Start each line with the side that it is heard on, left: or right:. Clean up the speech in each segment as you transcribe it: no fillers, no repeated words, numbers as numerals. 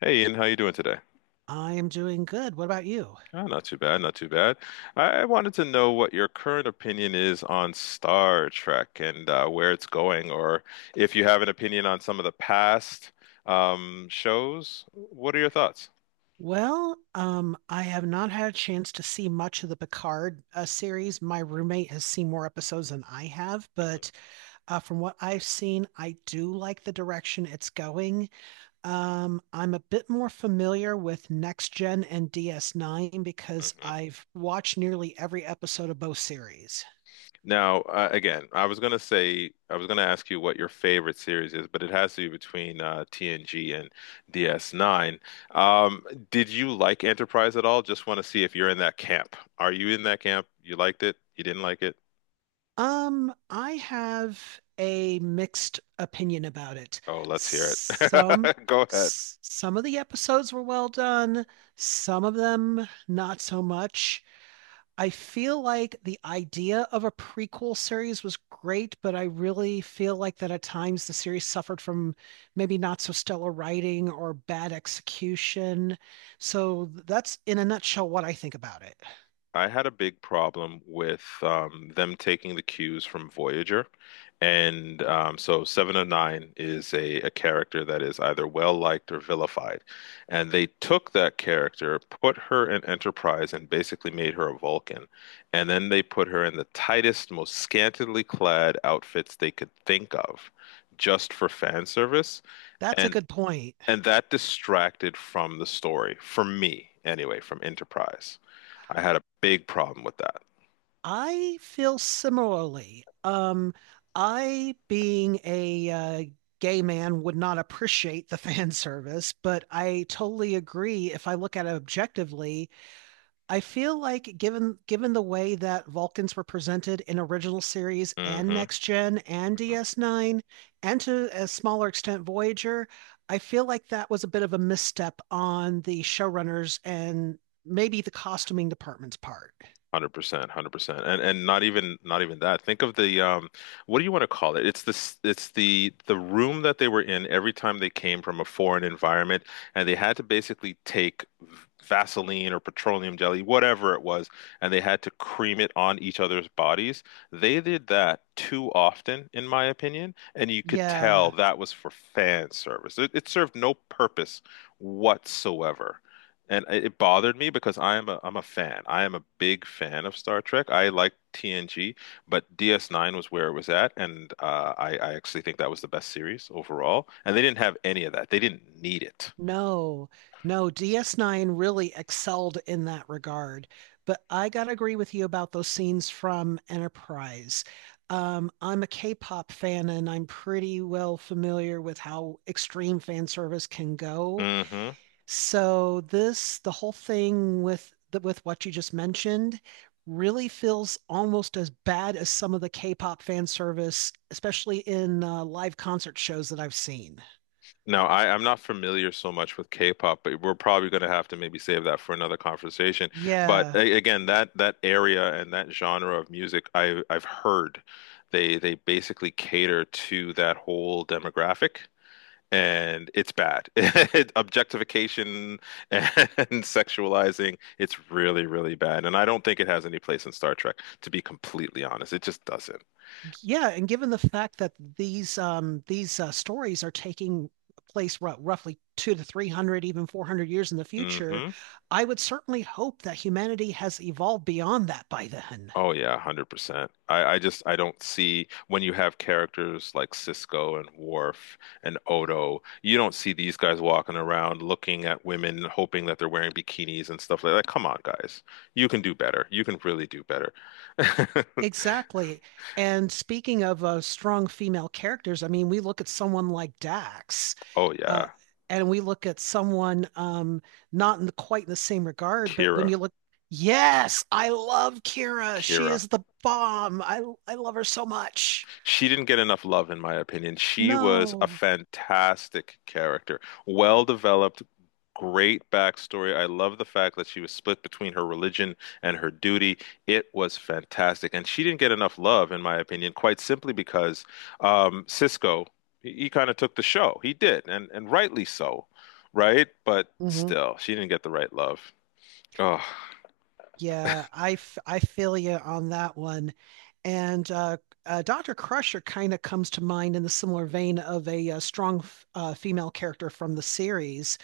left: Hey, Ian, how you doing today?
right: I am doing good. What about you?
left: Oh, not too bad, not too bad. I wanted to know what your current opinion is on Star Trek and where it's going, or if you have an opinion on some of the past shows. What are your thoughts?
right: Well, I have not had a chance to see much of the Picard series. My roommate has seen more episodes than I have, but from what I've seen, I do like the direction it's going. I'm a bit more familiar with Next Gen and DS9 because
left: Mhm.
right: I've watched nearly every episode of both series.
left: Now, again, I was gonna ask you what your favorite series is, but it has to be between TNG and DS9. Um, did you like Enterprise at all? Just want to see if you're in that camp. Are you in that camp? You liked it? You didn't like?
right: I have a mixed opinion about it.
left: Oh, let's hear
right: Some
left: it. Go ahead.
right: some of the episodes were well done, some of them not so much. I feel like the idea of a prequel series was great, but I really feel like that at times the series suffered from maybe not so stellar writing or bad execution. So that's in a nutshell what I think about it.
left: I had a big problem with them taking the cues from Voyager. And so Seven of Nine is a character that is either well liked or vilified. And they took that character, put her in Enterprise, and basically made her a Vulcan. And then they put her in the tightest, most scantily clad outfits they could think of just for fan service.
right: That's a
left: And
right: good point.
left: that distracted from the story for me, anyway, from Enterprise. I had a big problem with that.
right: I feel similarly. I, being a gay man, would not appreciate the fan service, but I totally agree. If I look at it objectively, I feel like given the way that Vulcans were presented in original series and
left: Mm-hmm.
right: Next Gen and DS9, and to a smaller extent Voyager, I feel like that was a bit of a misstep on the showrunners and maybe the costuming department's part.
left: 100%, 100%, and not even, not even that. Think of the what do you want to call it? It's this, it's the room that they were in every time they came from a foreign environment, and they had to basically take Vaseline or petroleum jelly, whatever it was, and they had to cream it on each other's bodies. They did that too often, in my opinion, and you could tell
right: Yeah.
left: that was for fan service. It served no purpose whatsoever. And it bothered me because I'm a fan. I am a big fan of Star Trek. I like TNG, but DS9 was where it was at, and I actually think that was the best series overall. And they didn't have any of that. They didn't need it.
right: No, no, DS9 really excelled in that regard. But I gotta agree with you about those scenes from Enterprise. I'm a K-pop fan and I'm pretty well familiar with how extreme fan service can go.
left: Hmm.
right: So the whole thing with with what you just mentioned, really feels almost as bad as some of the K-pop fan service, especially in live concert shows that I've seen.
left: Now, I'm not familiar so much with K-pop, but we're probably going to have to maybe save that for another conversation. But
right: Yeah.
left: again, that area and that genre of music, I've heard they basically cater to that whole demographic. And it's bad. Objectification and sexualizing, it's really, really bad. And I don't think it has any place in Star Trek, to be completely honest. It just doesn't.
right: Yeah, and given the fact that these stories are taking place roughly two to three hundred, even 400 years in the future,
left: Hmm.
right: I would certainly hope that humanity has evolved beyond that by then.
left: Oh yeah, 100%. I just I don't see, when you have characters like Cisco and Worf and Odo, you don't see these guys walking around looking at women hoping that they're wearing bikinis and stuff like that. Come on, guys. You can do better. You can really do better.
right: Exactly. And speaking of strong female characters, I mean, we look at someone like Dax,
left: Oh
right: uh,
left: yeah.
right: and we look at someone not in quite in the same regard, but when
left: Kira.
right: you look, yes, I love Kira. She
left: Kira.
right: is the bomb. I love her so much.
left: She didn't get enough love, in my opinion. She was a
right: No.
left: fantastic character, well developed, great backstory. I love the fact that she was split between her religion and her duty. It was fantastic. And she didn't get enough love, in my opinion, quite simply because Cisco, he kind of took the show. He did, and rightly so, right? But
right: Hmm.
left: still, she didn't get the right love. Oh.
right: I feel you on that one. And Dr. Crusher kind of comes to mind in the similar vein of a female character from the series.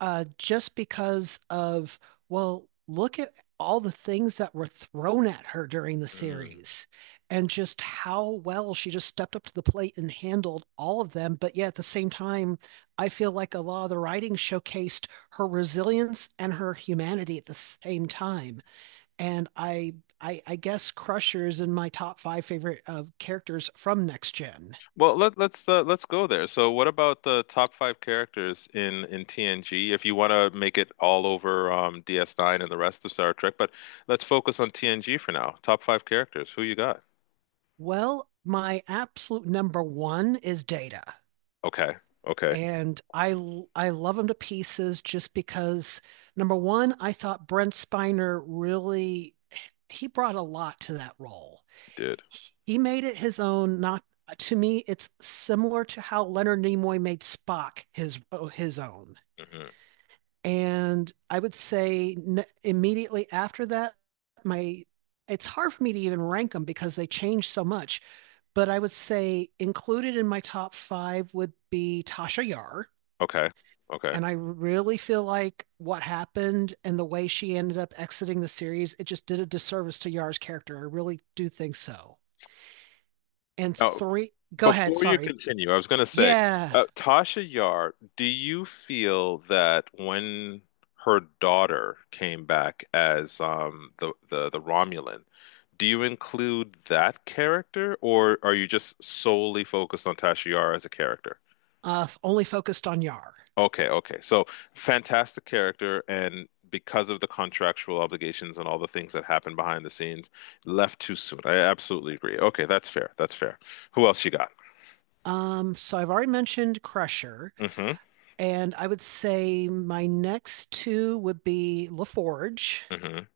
right: Just because well, look at all the things that were thrown at her during the series and just how well she just stepped up to the plate and handled all of them. But yet at the same time, I feel like a lot of the writing showcased her resilience and her humanity at the same time. And I, I guess Crusher is in my top five favorite characters from Next Gen.
left: Well, let's go there. So, what about the top five characters in TNG? If you want to make it all over DS9 and the rest of Star Trek, but let's focus on TNG for now. Top five characters. Who you got?
right: Well, my absolute number one is Data.
left: Okay, okay,
right: And I love him to pieces just because number one, I thought Brent Spiner really he brought a lot to that role.
left: you did.
right: He made it his own. Not to me, it's similar to how Leonard Nimoy made Spock his own.
left: Hmm.
right: And I would say immediately after that, my it's hard for me to even rank them because they change so much. But I would say included in my top five would be Tasha Yar
left: Okay, okay.
right: and I really feel like what happened and the way she ended up exiting the series, it just did a disservice to Yar's character. I really do think so. And
left: Now,
right: three, go ahead.
left: before you
right: Sorry.
left: continue, I was going to say,
right: Yeah.
left: Tasha Yar, do you feel that when her daughter came back as the, the Romulan, do you include that character, or are you just solely focused on Tasha Yar as a character?
right: Only focused on Yar.
left: Okay, okay. So fantastic character, and because of the contractual obligations and all the things that happened behind the scenes, left too soon. I absolutely agree. Okay, that's fair. That's fair. Who else you got?
right: So I've already mentioned Crusher,
left: Hmm.
right: and I would say my next two would be LaForge.
left: Hmm.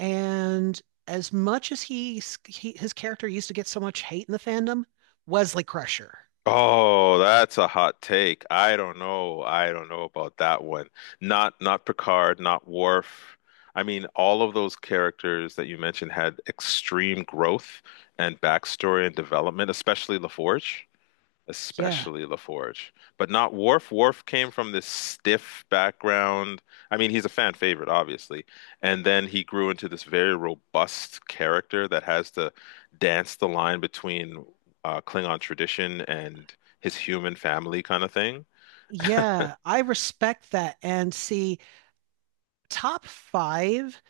right: And as much as He his character used to get so much hate in the fandom, Wesley Crusher.
left: Oh, that's a hot take. I don't know. I don't know about that one. Not not Picard, not Worf. I mean, all of those characters that you mentioned had extreme growth and backstory and development, especially LaForge,
right: Yeah.
left: especially LaForge, but not Worf. Worf came from this stiff background. I mean, he's a fan favorite, obviously, and then he grew into this very robust character that has to dance the line between Klingon tradition and his human family kind of thing.
right: Yeah, I respect that. And see, top five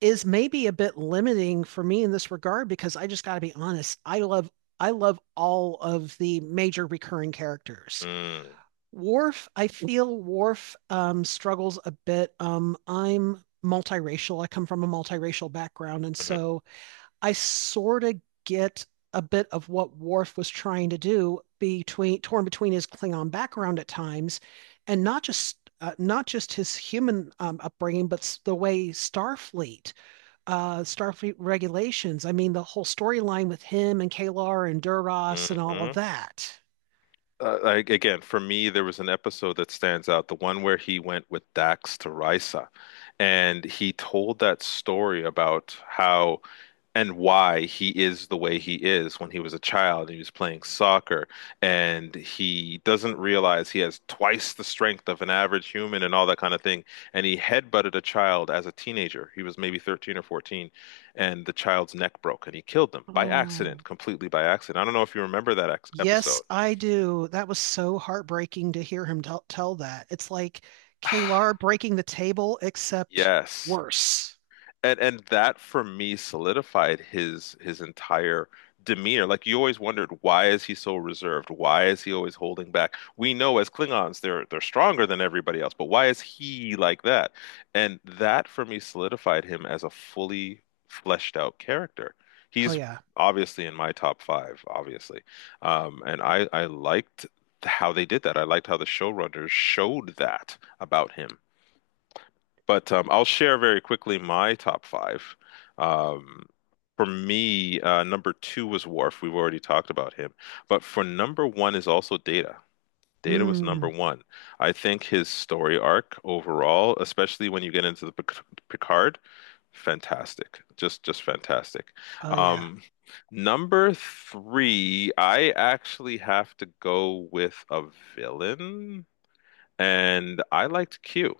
right: is maybe a bit limiting for me in this regard because I just got to be honest. I love all of the major recurring characters.
left: Mm-hmm.
right: Worf, I feel Worf struggles a bit. I'm multiracial. I come from a multiracial background, and
left: Mm-hmm.
right: so I sort of get a bit of what Worf was trying to do between torn between his Klingon background at times, and not just not just his human upbringing, but the way Starfleet regulations. I mean, the whole storyline with him and Kalar and Duras and all of
left: Mm-hmm.
right: that.
left: Like again, for me, there was an episode that stands out, the one where he went with Dax to Risa, and he told that story about how and why he is the way he is when he was a child and he was playing soccer, and he doesn't realize he has twice the strength of an average human and all that kind of thing. And he headbutted a child as a teenager. He was maybe 13 or 14, and the child's neck broke, and he killed them by accident,
right: Oh,
left: completely by accident. I don't know if you remember that ex
right: yes,
left: episode.
right: I do. That was so heartbreaking to hear him tell that. It's like Kalar breaking the table, except
left: Yes.
right: worse.
left: And that for me solidified his entire demeanor. Like you always wondered, why is he so reserved? Why is he always holding back? We know as Klingons they're stronger than everybody else, but why is he like that? And that for me solidified him as a fully fleshed out character.
right: Oh
left: He's
right: yeah.
left: obviously in my top five, obviously. And I liked how they did that. I liked how the showrunners showed that about him. But I'll share very quickly my top five. Um, for me, number two was Worf. We've already talked about him. But for number one is also Data. Data was number
right: Mm,
left: one. I think his story arc overall, especially when you get into the Picard, fantastic. Just fantastic.
right: oh yeah.
left: Um, number three, I actually have to go with a villain, and I liked Q.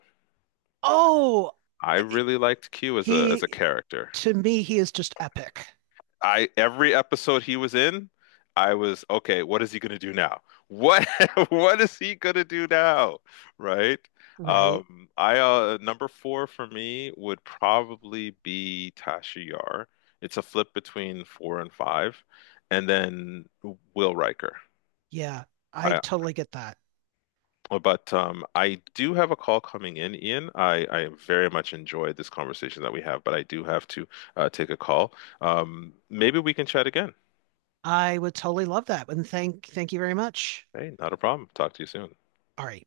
right: Oh,
left: I
right: eh, eh,
left: really liked Q as a
right: he
left: character.
right: to me he is just epic,
left: I every episode he was in, I was okay, what is he going to do now? What what is he going to do now? Right?
right: right?
left: I number 4 for me would probably be Tasha Yar. It's a flip between 4 and 5, and then Will Riker.
right: Yeah, I
left: I
right: totally get that.
left: Well, but I do have a call coming in, Ian. I very much enjoyed this conversation that we have, but I do have to take a call. Maybe we can chat again.
right: I would totally love that. And thank you very much.
left: Hey, not a problem. Talk to you soon.
right: All right.